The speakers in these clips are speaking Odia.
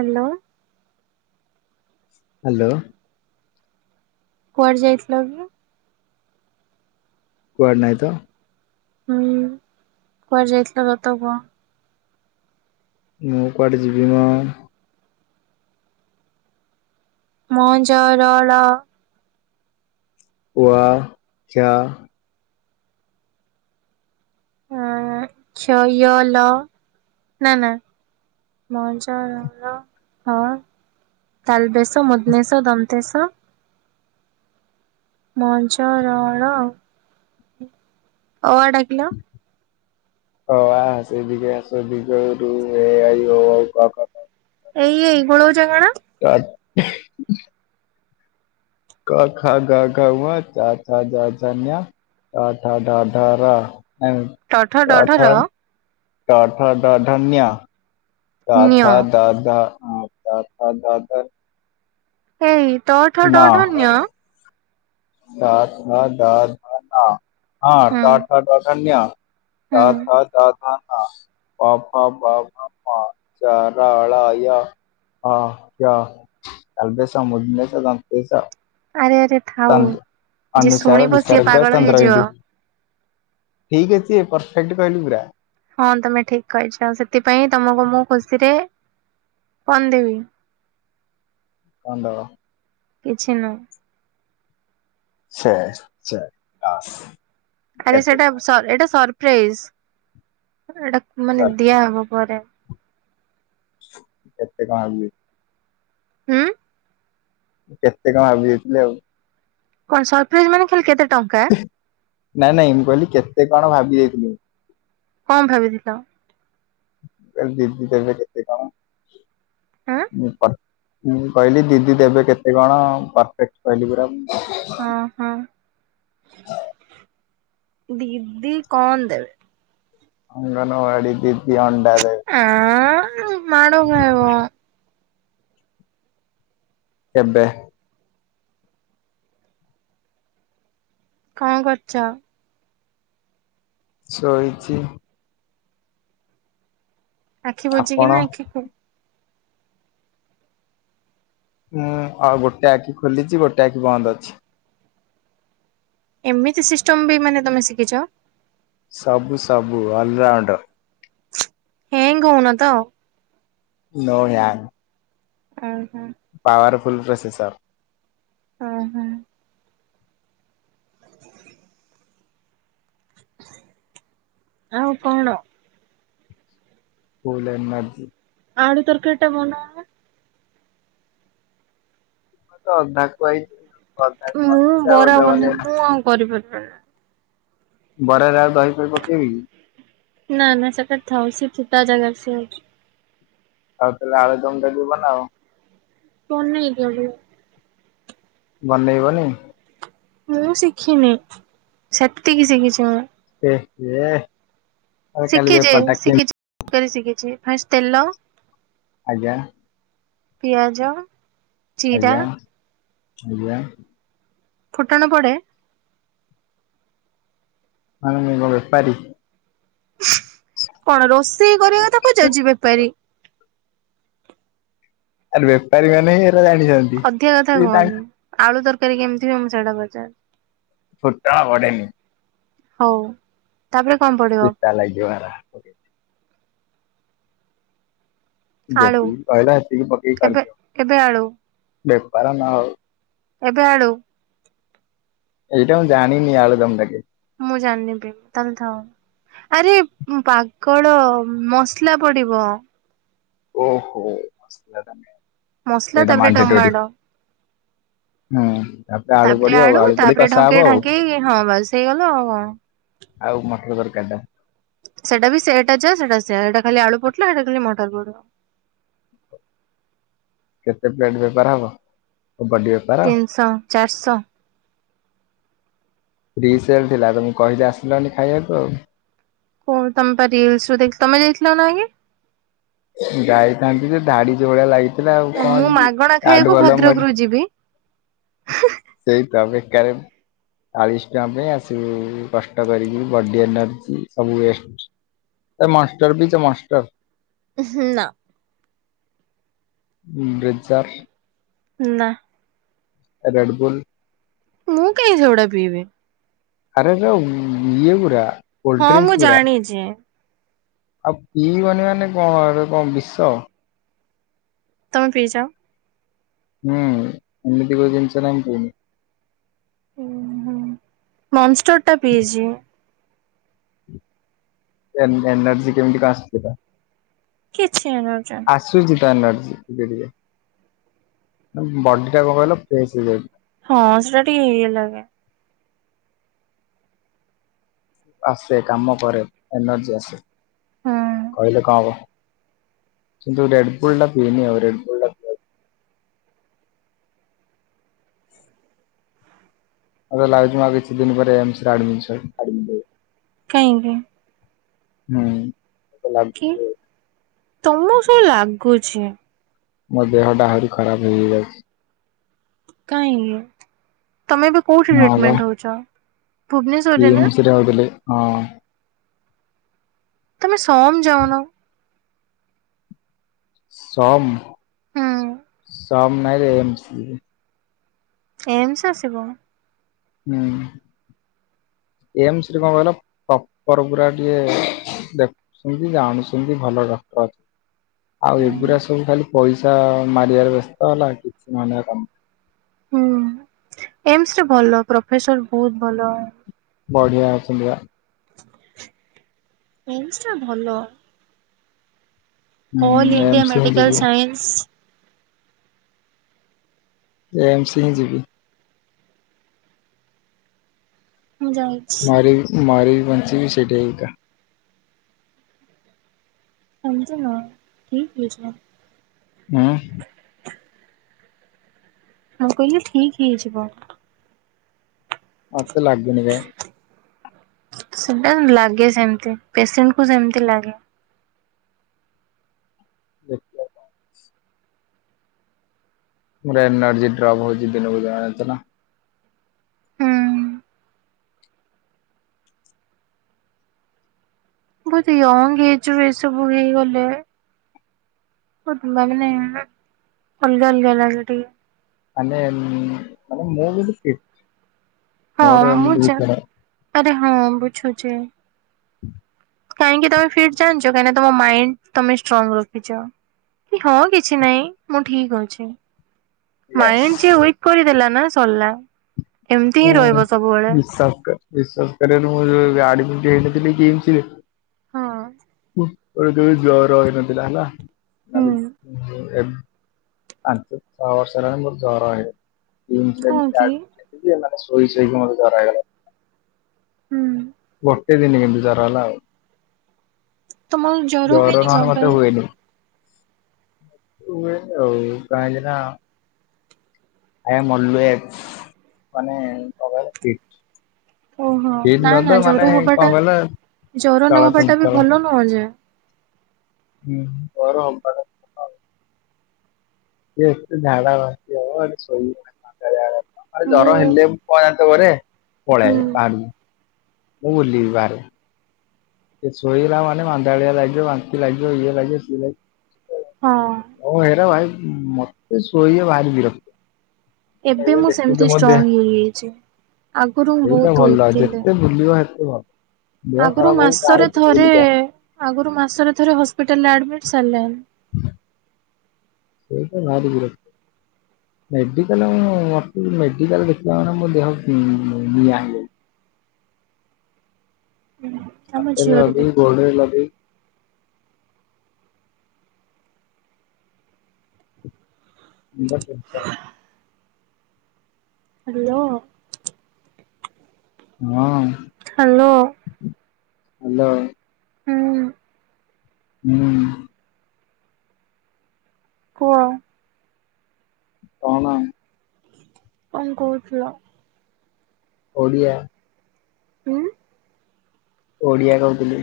ହାଲୋ। ହାଲୋ। କୁଆଡ଼ ଯାଇଥିଲ କି? କୁଆଡ଼େ ନାହିଁ ତ। ହୁଁ କୁଆଡ଼େ ଯାଇଥିଲ ସତ କୁହ? ମୁଁ କୁଆଡ଼େ ଯିବି ମ? ମ ଜ ର ଳ କୁଆ ଚାଆ ଅଁ ଆଁ କ୍ଷ ୟ ଲ ନା ନା ମ ଜ ର ଳ ହ ତାଲ ବେଶ, ମୁଧ ନେଶ, ଦନ୍ତେଶ ମଁ, ଜ, ର, ଳ ଅ ଆ ଡ଼ାକିଲ। ଅ, ଆ, ହସେଇ, ଦ୍ରିଘଇ, ହସଉ, ଦ୍ରିଘଉ, ରୁ, ଏ, ଅଇ, ଓ, ଅଉ, କ, ଖ ଘ ଏଇ ଏଇ ଗୋଳଉଚ କଣ [unintelligible] କ, ଖ, ଗ ଘ, ଙ, ଚ, ଛ, ଜ, ଝ, ଞ ଟ, ଠ, ଡ, ଢ, ର ଯାଇଁଲୁ କି? ଠ ଟ, ଡ ଢ ର ଠ, ଟ, ଠ, ଡ, ଢ, ଞ ତ, ନ୍ୟ ଥ, ଦ, ଧ, ଅଁ ତ, ଥ, ଦ, ଧ ଏଇ ଟ ଠ ଡ ଢ ନ୍ୟ? ତ ଥ ଦ ଧ ନ ହଁ ଟ ଠ ଡ ଢ ଞ। ତ, ହୁଁ ଥ, ଦ, ଧ, ନ ପ, ଫ, ବ, ଭ, ମ, ଯ, ର, ଳ, ୟ ହଁ ୟ ତାଲବେଶ, ମୁଧନେଶ, ଦନ୍ତେସ ଆରେ ଆରେ ଥାଉ ଚନ୍ଦ ଯିଏ ଅନୁସାର, ଶୁଣିବ ସିଏ ବିସର୍ଗ, ପାଗଳ ହେଇଯିବ। ଚନ୍ଦ୍ରବିନ୍ଦୁ। ଠିକ୍ ଅଛି ପରଫେକ୍ଟ କହିଲି ପୁରା। ହଁ ତମେ ଠିକ୍ କହିଛ ସେଥିପାଇଁ ତମକୁ ମୁଁ ଖୁସିରେ କଣ ଦେବି? କଣ ଦବ? କିଛି ନୁହୁଁ। ସେ ଛେ ଲସ୍ ଆରେ ସେଟା ସର୍ ଏଟା ସରପ୍ରାଇଜ ଆରେ ଏଟା ମାନେ ସରି ଦିଆହବ ପରେ। କେତେ କଣ ଆଣିବେ। ହୁଁ କେତେ କଣ ଭାବି ଯାଇଥିଲି ଆଉ। କଣ ସରପ୍ରାଇଜ ମାନେ ଖାଲି କେତେ ଟଙ୍କା? ନାଇଁ ନାଇଁ ମୁଁ କହିଲି କେତେ କଣ ଭାବି ଯାଇଥିଲି। କଣ ଭାବିଥିଲ? କହିଲି ଦିଦି ଦେବେ କେତେ କଣ ଆଁ [unintelligible] ମୁଁ ବି କହିଲି ଦିଦି ଦେବେ କେତେ କଣ ପରଫେକ୍ଟ କହିଲି ପୁରା ମୁଁ। ହଁ ହଁ ଦିଦି କଣ ଦେବେ? ଅଙ୍ଗନ ବାଡ଼ି ଦିଦି ଅଣ୍ଡା ଦେବେ। ଆଁ ଉଁ। [inaudible] କେବେ? କଣ କରୁଛ? ସୋଇଛି। ଆଖି ବୁଜିକି ଆପଣ ନା ଆଖି ଖୋ ହୁଁ ଆଉ ଗୋଟେ ଆଖି ଖୋଲିଛି ଗୋଟେ ଆଖି ବନ୍ଦ ଅଛି। ଏମିତି ସିଷ୍ଟମ ବି ମାନେ ତମେ ଶିଖିଛ? ସବୁ ସବୁ ଅଲରାଉଣ୍ଡର। ହେ [unintelligible] କହୁନ ତ? ନୋ [unintelligible] ଅହ। Powerful processor. ଅ ହଁ। [inaudible] ଆଉ କଣ? Full energy. ଆଳୁ ତରକାରିଟା ବନା। ମୁଁ ତ ଅଧା କୁହା [unintelligible] ମୁଁ ବରା ବନେଇବି ମୁଁ ଆଉ କରିପାରିବିନି। ବରା ରେ ଆଉ ଦହି ପହି ପକେଇବି କି? ନା ନା ସେଟା ଥାଉ ସେଠି ତା ଜାଗାରେ ସେ ଅଛି। ଆଉ ତାହେଲେ ଆଳୁ ଦମ ଟା ବି ବନାଅ। ବନେଇ ଦିଅ ଟିକେ। ବନେଇବନି? ମୁଁ ଶିଖିନି। ସେତିକି ଶିଖିଛି ମୁଁ। ଏ ହେ। ଶିଖିଛି ଶିଖିଛି [inaudible] ଶିଖିଛି ଫାଷ୍ଟ ତେଲ ଆଜ୍ଞା। ପିଆଜ। ଜିରା ଆଜ୍ଞା ଆଜ୍ଞା। ଫୁଟଣ ପଡ଼େ? ମାନେ ମୁଁ କଣ ବେପାରୀ? କଣ ରୋଷେଇ କରିବା କଥା ପଚାରୁଛି ବେପାରୀ। ଆରେ ବେପାରୀ ମାନେ ହିଁ ଏରା ଜାଣିଛନ୍ତି। ଅଧିକ କଥା ସେ ତାଙ୍କ କୁହନି। ଆଳୁ ତରକାରୀ କେମିତି ହୁଏ ମୁଁ ସେଇଟା ପଚାର୍ ଫୁଟଣ ପଡ଼େନି। ହଉ। ତାପରେ କଣ ପଡେ? ପିତା ଲାଗିବ ସେରା। ଆଳୁ ଯେତିି କହିଲ ଏତିକି ପକେଇ ଏବେ କରିଦିଆ ଏବେ ଆଳୁ ବେପାର ନହଉ। ଏବେ ଆଳୁ ଏଇଟା ମୁଁ ଜାଣିନି ଆଳୁ ଦମଟା କେ ମୁଁ ଜାଣିନି ବି ତମେ ଥାଅ। ଆରେ ପାଗଳ ମସଲା ପଡିବ। ଓହୋ ମସଲା ଟା ମେନ୍। ମସଲା ତାପରେ ଟମାଟୋ। [inaudible] ହୁଁ ତାପରେ ଆଳୁ ପଡିବ ଆଉ। ଆଳୁ ପଡିକି ତାପରେ କଷା ଢଙ୍କେଇ ହବ ଆଉ। ଢାଙ୍କେଇ ହଁ ବାସ୍ ହେଇଗଲା ଆଉ କଣ। ଆଉ ମଟର ତରକାରିଟା। ସେଟା ବି ସେଇଟା ଯା ସେଟା ସେଇଟା ଖାଲି ଆଳୁ ପଡିଲା ସେଇଟା ଖାଲି ମଟର ପଡିବ। କେତେ ପ୍ଲେଟ ବେପାର ହବ? କବାଡିଆ ର ତିନିଶହ, ଚାରିଶହ। ଫ୍ରିସେଲ ଥିଲା ତମକୁ କହିଲି ଆସିଲନି ଖାଇବାକୁ ଆଉ। କଣ ତମେ ପା ରିଲସ୍ ରୁ ଦେ ତମେ ଯାଇଥିଲ ନା ଆଗେ? ମୁଁ ଯାଇଥାନ୍ତି ଯେ ଧାଡି ଯେ ଭଳିଆ ଲାଗି ମୁଁ ମାଗଣା ଖାଇବାକୁ ଏଠି ଭଦ୍ରକରୁୁ ଯିବି। ସେଇତ ବେକରେ ଚାଳିଶ ଟଙ୍କା ପାଇଁ ଆସିବୁ କଷ୍ଟ କରିକି ବଡି ଏନର୍ଜି ସବୁ ୱେଷ୍ଟ। ସେ ମଷ୍ଟର ପିଇଛ ମଷ୍ଟର? ଉହୁଁ ନା। ବ୍ରିଜର୍। ନା। ରେଡବୁଲ୍। ମୁଁ କାଇଁ ସେଗୁଡା ପିଇବି? ଆରେ ସେ ଇଏ ଗୁୁରା ହଁ ମୁଁ କୋଲ୍ଡଡ୍ରିଂଙ୍କସ ଗୁରା ଜାଣିଛି। ଆଉ ପିଇବନି ମାନେ କଣ ଏଗୁଡା କଣ ବିଷ? ତମେ ପିଇଛ? ହୁଁ ଏମିତି କୋଉ ଜିନିଷ ନାହିଁ ମୁଁ ପିଇନୀ। ଉ ହୁଁ ମନଷ୍ଟର ଟା ପିଇଛି। ଏ ଏନର୍ଜି କେିମି଼ତି ବା ଆସୁଥିଲା କିଛି ନଜେ। ଆସୁଛି ତ ଏନର୍ଜି ଟିକେ ଟିକେ ବଡି ଟା କଣ କହିଲ ଫ୍ରେଶ ହେଇଯାଉଛି। ହଁ ସେଟା ଟିକେ ଇଏ ଲାଗେ। ଆସେ କାମ କରେ ଏନର୍ଜି ଆସେ ହୁଁ କହିଲେ କଣ ହବ। ଯୋଉ ରେଡ୍ ବୁଲ୍ ଟା ପିଇନି ଆଉ ରେଡ୍ ବୁଲ୍ ମତେ ଲାଗୁଛି ମୁଁ କିଛି ଦିନ ପରେ ଏମ୍ସ ରେ ଆଡ଼ମିଶନ ଆଡମିଟ ହେବି। କାଇଁକି? ହୁଁ ମତେ କି ଲାଗୁଛି ଆଉ। ତମକୁ ସେଇ ଲାଗୁଛି। ମୋ ଦେହଟା ଆହୁରି ଖରାପ ହେଇ ହେଇ ଯାଉଛି। କାହିଁକି ତମେ ଏବେ କୋଉଠି ଟ୍ରିଟମେଣ୍ଟ ହଉଛ? କିଏ ଭୁବନେଶ୍ୱରରେ ନା ଏମ୍ସରେ ରୋହୁଥିଲେ ହଁ। ତମେ ସମ୍ ଯାଉନ। ସମ୍ ହୁଁ ସମ୍ ନାହିଁରେ ଏମଜିବି ଏମ୍ସ ଆସିବ। ହୁଁ ଏମ୍ସରେ କଣ କହିଲ ପ୍ରପର ପୁରା ଟିକେ ଦେ ସେମିତି ଜାଣୁଛନ୍ତି ଭଲ ଡକ୍ଟର ଆଉ ହୁଁ ଏଗୁଡା ସବୁ ଖାଲି ପଇସା ମାରିବାର ବ୍ୟସ୍ତ ହେଲା କିଛି ମାନେ କାମ ହୁଁ ଏମ୍ସରେ ଭଲ ପ୍ରଫେସର ବହୁତ ଭଲ। ବଢ଼ିଆ ଅଛନ୍ତି ବା। ଏମ୍ସଟା ଭଲ ଅଲ୍ ହୁଁ ଇଣ୍ଡିଆ ଏମ୍ସ ହିଁ ମେଡ଼ିକାଲ୍ ଯିବି ସାଇନ୍ସ ଏମ୍ସ ହିଁ ଯିବି। ମୁ ଯାଉଛି। ମରି ମରି ବଞ୍ଚିବି ସେଇଟା ହିଁ ଏକା [unintelligible] ହୁଁ ହଉ କହିଲେ ଠିକ୍ ହେଇଯିବ। ଆଉ ତେ ଲାଗୁନି କାଇଁ ସେଟା ଲାଗେ ସେମିତି ପେସେଣ୍ଟ କୁ ସେମିତି ଲାଗେ। ଦେଖିଆ କଣ ହଉଛି। ମୋର ଏନର୍ଜି ଡ୍ରପ ହଉଛି ଦିନକୁ ଦିନ ଜାଣିଛ ନାଁ। ହୁଁ ବହୁତ ୟଙ୍ଗ ହେଇଛୁ ଏସବୁ ହେଇଗଲେ [unintelligible] ଅଲଗା ଅଲଗା ଲାଗେ ଟିକେ। ମାନେ ମାନେ ମୁଁ କିନ୍ତୁ ଠିକ୍। ହଁ ମୁଁ ଯ ଆରେ ହଁ ବୁଝୁଚି। ହୁଁ କାହିଁକି ତମେ ଫିଟ୍ ଜାଣିଛ କାହିଁକି ତମ ମାଇଣ୍ଡ ତମେ ଷ୍ଟ୍ରଙ୍ଗ ରଖିଛ। କି ହଁ କିଛି ନାହିଁ ମୁଁ ଠିକ୍ ଅଛି। Mind Yes. ଯିଏ ୱେଟ୍ କରିଦେଲା ନା ସରିଲା ଏମିତି ହିଁ ରହିବ ସବୁବେଳେ। ଶଙ୍କର ବିଶ୍ୱାସ କରିବନି ମୁ ଆଡିମିଟି ହେଇନଥିଲି କି ଏମ୍ସରେ। ହଁ କେବେ କେବେ ଜର ହେଇନଥିଲା ନା ହୁଁ [unintelligible] ପାଞ୍ଚ ଛଅ ବର୍ଷ ହେଲାଣି ମତେ ଜର [unintelligible] କିମ୍ସରେ ହଁ କି [unintelligible] ଶୋଇ ଶୋଇକି ମତେ ଜର ହେଇଗଲା। ହୁଁ ଗୋଟେ ଦିନ କିନ୍ତୁ ଜର ହେଲା ଆଉ ତମର ଜର ହୁଏନି କଣ ନହଲେ ପାଇଁ? ମତେ ହୁଏନି। ହୁଏନି ଆଉ। କାହିଁକି ନାଁ ଆଜ୍ଞା ମଲୁଏଜ୍ ମାନେ କଣ କହିଲ ଫିଟ୍। ଓହୋ ନା [unintelligible] ନା ଜର ମାନେ କଣ ହବାଟା କହିଲ ଚଳ ଚଞ୍ଚଳ। କ ଯେ ହୁଁ ବର ପା ସିଏ ଏତେ ଝାଡ଼ା ବାନ୍ତି ହବ। ମୁଁ ହୁଁ [unintelligible] [unintelligible] ମୁଁ ବୁଲିବି ବାହାରେ। ସିଏ ଶୋଇଲା ମାନେ ମାନ୍ଦାଳିଆ ଲାଗିବ ବାନ୍ତି ଲାଗିବ ଇଏ ଲାଗିବ ସିଏ ଲାଗିବ ହଁ ହଉ ହେରା ଭାଇ ମତେ ଶୋଇ ବାହାରି ବିରକ୍ତ। ଏବେ ଏଇନା ମୁଁ ଦେଖୁଛ ସେମିତି ମୋ ଦେହ ଷ୍ଟ୍ରଙ୍ଗ ହେଇଯାଇଛି ଆଗରୁ ମୁଁ ବହୁତ ୱିକି ଥିଲ ବୁଲିବା ହେତେ ଭଲ ଦେହ ଖରାପ ହଉ [unintelligible] ମାସରେ ଥରେ ବୁଲିକା ଆଗରୁ ମାସରେ ଥରେ ହସ୍ପିଟାଲ ରେ ଆଡମିଟ ସାରିଲେଣି ସେଇଟା ଭାରି ବିରକ୍ତି ମେଡିକାଲଁ ମେଡିକାଲ ଦେଖିଲା ମାନେ ମୋ ଦେହ ନିଆଁ ହେଇଯ ଆମ ହାତରେ ଝିଅର ବି ଲଗେଇ ଗୋଡୋ ରେ ଲଗେଇ ମୁଣ୍ଡ ଟେଂସନ୍ ହ୍ୟାଲୋ ହଁ ହ୍ୟାଲୋ ହ୍ୟାଲୋ ହୁଁ ହୁଁ ପୁଅ କଣ କଣ କହୁଥିଲ ଓଡ଼ିଆ ହୁଁ ଓଡିଆ କହୁଥିଲି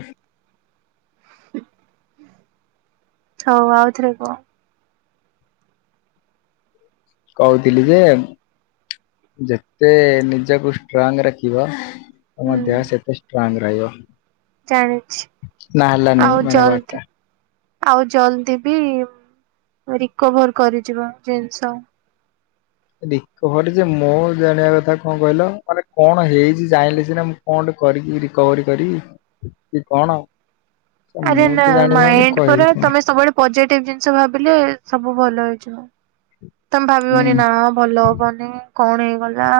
ହଉ ଆଉଥରେ କୁହ କହୁଥିଲି ଯେ ଯେତେ ନିଜକୁ ଷ୍ଟ୍ରଙ୍ଗ ରଖିବ ତମ ହୁଁ ଦେହ ସେତେ ଷ୍ଟ୍ରଙ୍ଗ ରହିବ ଜାଣିଛି ନା ହେଲାନି ଆଉ ମାନେ ୱାର୍ଡ ଜଲଦି ଟା ଆଉ ଜଲଦି ବି ରିକଭର କରିଯିବ ଜିନିଷ ରି ଘରେ ଯେ ମୁଁ ଜାଣିବା କଥା କଣ କହିଲ ମାନେ କଣ ହେଇଛି ଜାଣିଲେ ସିନା ମୁ ଫଣ୍ଡ କରି ରିକବରି କରି କି କଣ ଆରେ ମୁଁ ନା ତ ଜାଣିପାରୁନି ମାଇଣ୍ଡ ପରା କହିବି କଣ ତମେ ସବୁବେଳେ ପଜେଟିଭ ଜିନିଷ ଭାବିଲେ ସବୁ ଭଲ ହେଇଯିବ ତମେ ହୁଁ ଭାବିବନି ନା ଭଲ ହବନି କଣ ହେଇଗଲା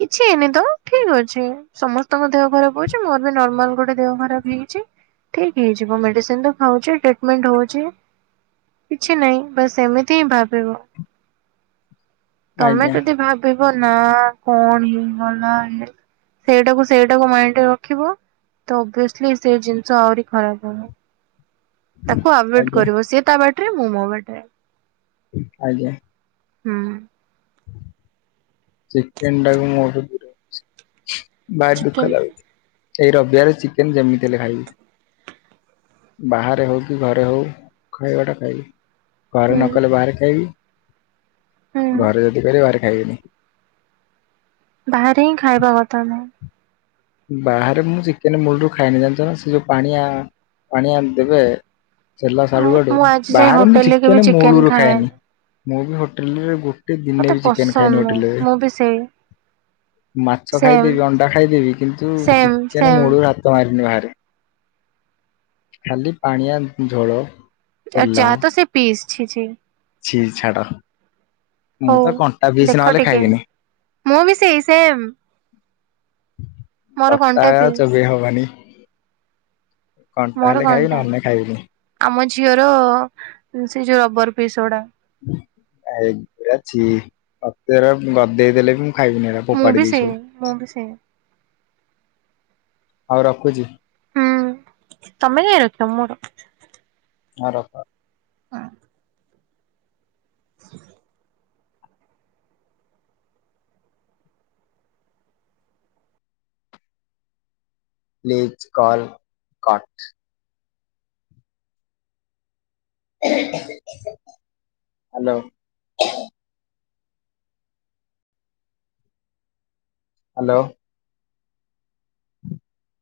କିଛି ହେଇନି ତ ଠିକ ଅଛି ସମସ୍ତଙ୍କ ଦେହ ଖରାପ ହଉଛି ମୋର ବି ନର୍ମାଲ ଗୋଟେ ଦେହ ଖରାପ ହେଇଛି ଠିକ ହେଇଯିବ ମେଡିସିନ ତ ଖାଉଛିଟିଟିମେଣ୍ଟ ହଉଛି କିଛି ନାହିଁ ବାସ୍ ଏମିତି ହିଁ ଭାବିବ ତମେ ଆଜ୍ଞା ଯଦି ଭାବିବ ନା କଣ ହେଇଗଲା ସେଇଟାକୁ ସେଇଟାକୁ ମାଇଣ୍ଡରେ ରଖିବ ତଭିସଲି ସେ ଜିନିଷ ଆହୁରି ଖରାପ ହନ ତାକୁ ଆଭେ ଏ ଡେ ଆଜ୍ଞା କରିବ ସିଏ ତା ବାଟରେ ମୁଁ ମୋ ବାଟରେ ଆଜ୍ଞା ହୁଁ ଚିକେନ ଟାକୁ [unintelligible] ଭାରି ଦୁଃଖ ଲାଗୁଛି ଏଇ ରବିବାରେ ଚିକେନ ଯେମିତି ହେଲେ ଖାଇବି ବାହାରେ ହଉ କି ଘରେ ହଉ ଖାଇବାଟା ଖାଇବି ଘରେ ହୁଁ ନ କଲେ ବାହାରେ ଖାଇବି ହୁଁ ଘରେ ଯଦି କରିବେ ବାହାର ଖାଇବେନି ବାହରେ ହଁ ଖାଇବାକଥା ନୁହେଁ ବାହାରେ ମୁଁ ଚିକେନ ମୂଲରୁ ଖାଇନି ଜାଣିଛ ନା ସେ ଯୋଉ ପାଣିଆ ପାଣିଆ ଦେବେ ସେଲା ସଡୁ ବାଡୁ ମୁଁ ଆଜି ଯାଏ ବାହାରେ ମୁଁ ହୋଟେଲରେ କେବେ ଚିକେନ ମୁଳୁରୁ ଖାଏନି ମୁ ବି ହୋଟେଲରେ ଗୋ ଗୋଟେ ମତେ ଦିନେ ବି ଚିକେନ ଖାଇନି ପସନ୍ଦ ନୁହଁ ହୋଟେଲରେ। ମୁଁ ବି ସେଇ ମାଛ ସେମ୍ ଖାଇଦେବି, ଅଣ୍ଡା ଖାଇଦେବି, କିନ୍ତୁ ସେମ୍ ଚିକେନ ସେମ୍ ମୁଳୁ ହାତ ମାରିନି ବାହାରେ। ଖାଲି ପାଣିଆ ଝୋଳ। ଆଉ ତେଲ ଚା ତ ସେ ପିସଛି ଛି ଛି। ଛି ଛାଡ଼। ହଉ ଦେଖ ନହେଲେ ଟିକେ। ଖାଇବିନି। ମୁଁ ବି ସେଇ ସେମ୍। ମୋର କଣ୍ଟା ସପ୍ତାହ ପିସ୍ ଚଲେଇ ହବନି। କଣ୍ଟା ହେଲେ ଖାଇବି ନହେଲେ ନାଇଁ ଖାଇବିନି। ଆମ ଝିଅର ସେଇ ଯୋଉ ରବର ପିସ ଗୁଡ଼ା। ଏ ଏରା ଛି! ମତେ ଏରା ଗଦେଇ ଦେଲେ ବି ମୁଁ ଖାଇବିନି ଏରା। ମୁଁ ଫୋପାଡ଼ି ବି ଦେବି ସେଇ ସବୁ। ମୁଁ ବି ସେଇ ହୋଉ ରଖୁଛି। ହୁଁ ତମେ କାଇଁ ରଖିବ ମୁଁ ରଖୁଛି। ହଁ ରଖ। ହଁ। [inaudible] Please call cut. Hello. Hello. [inaudible]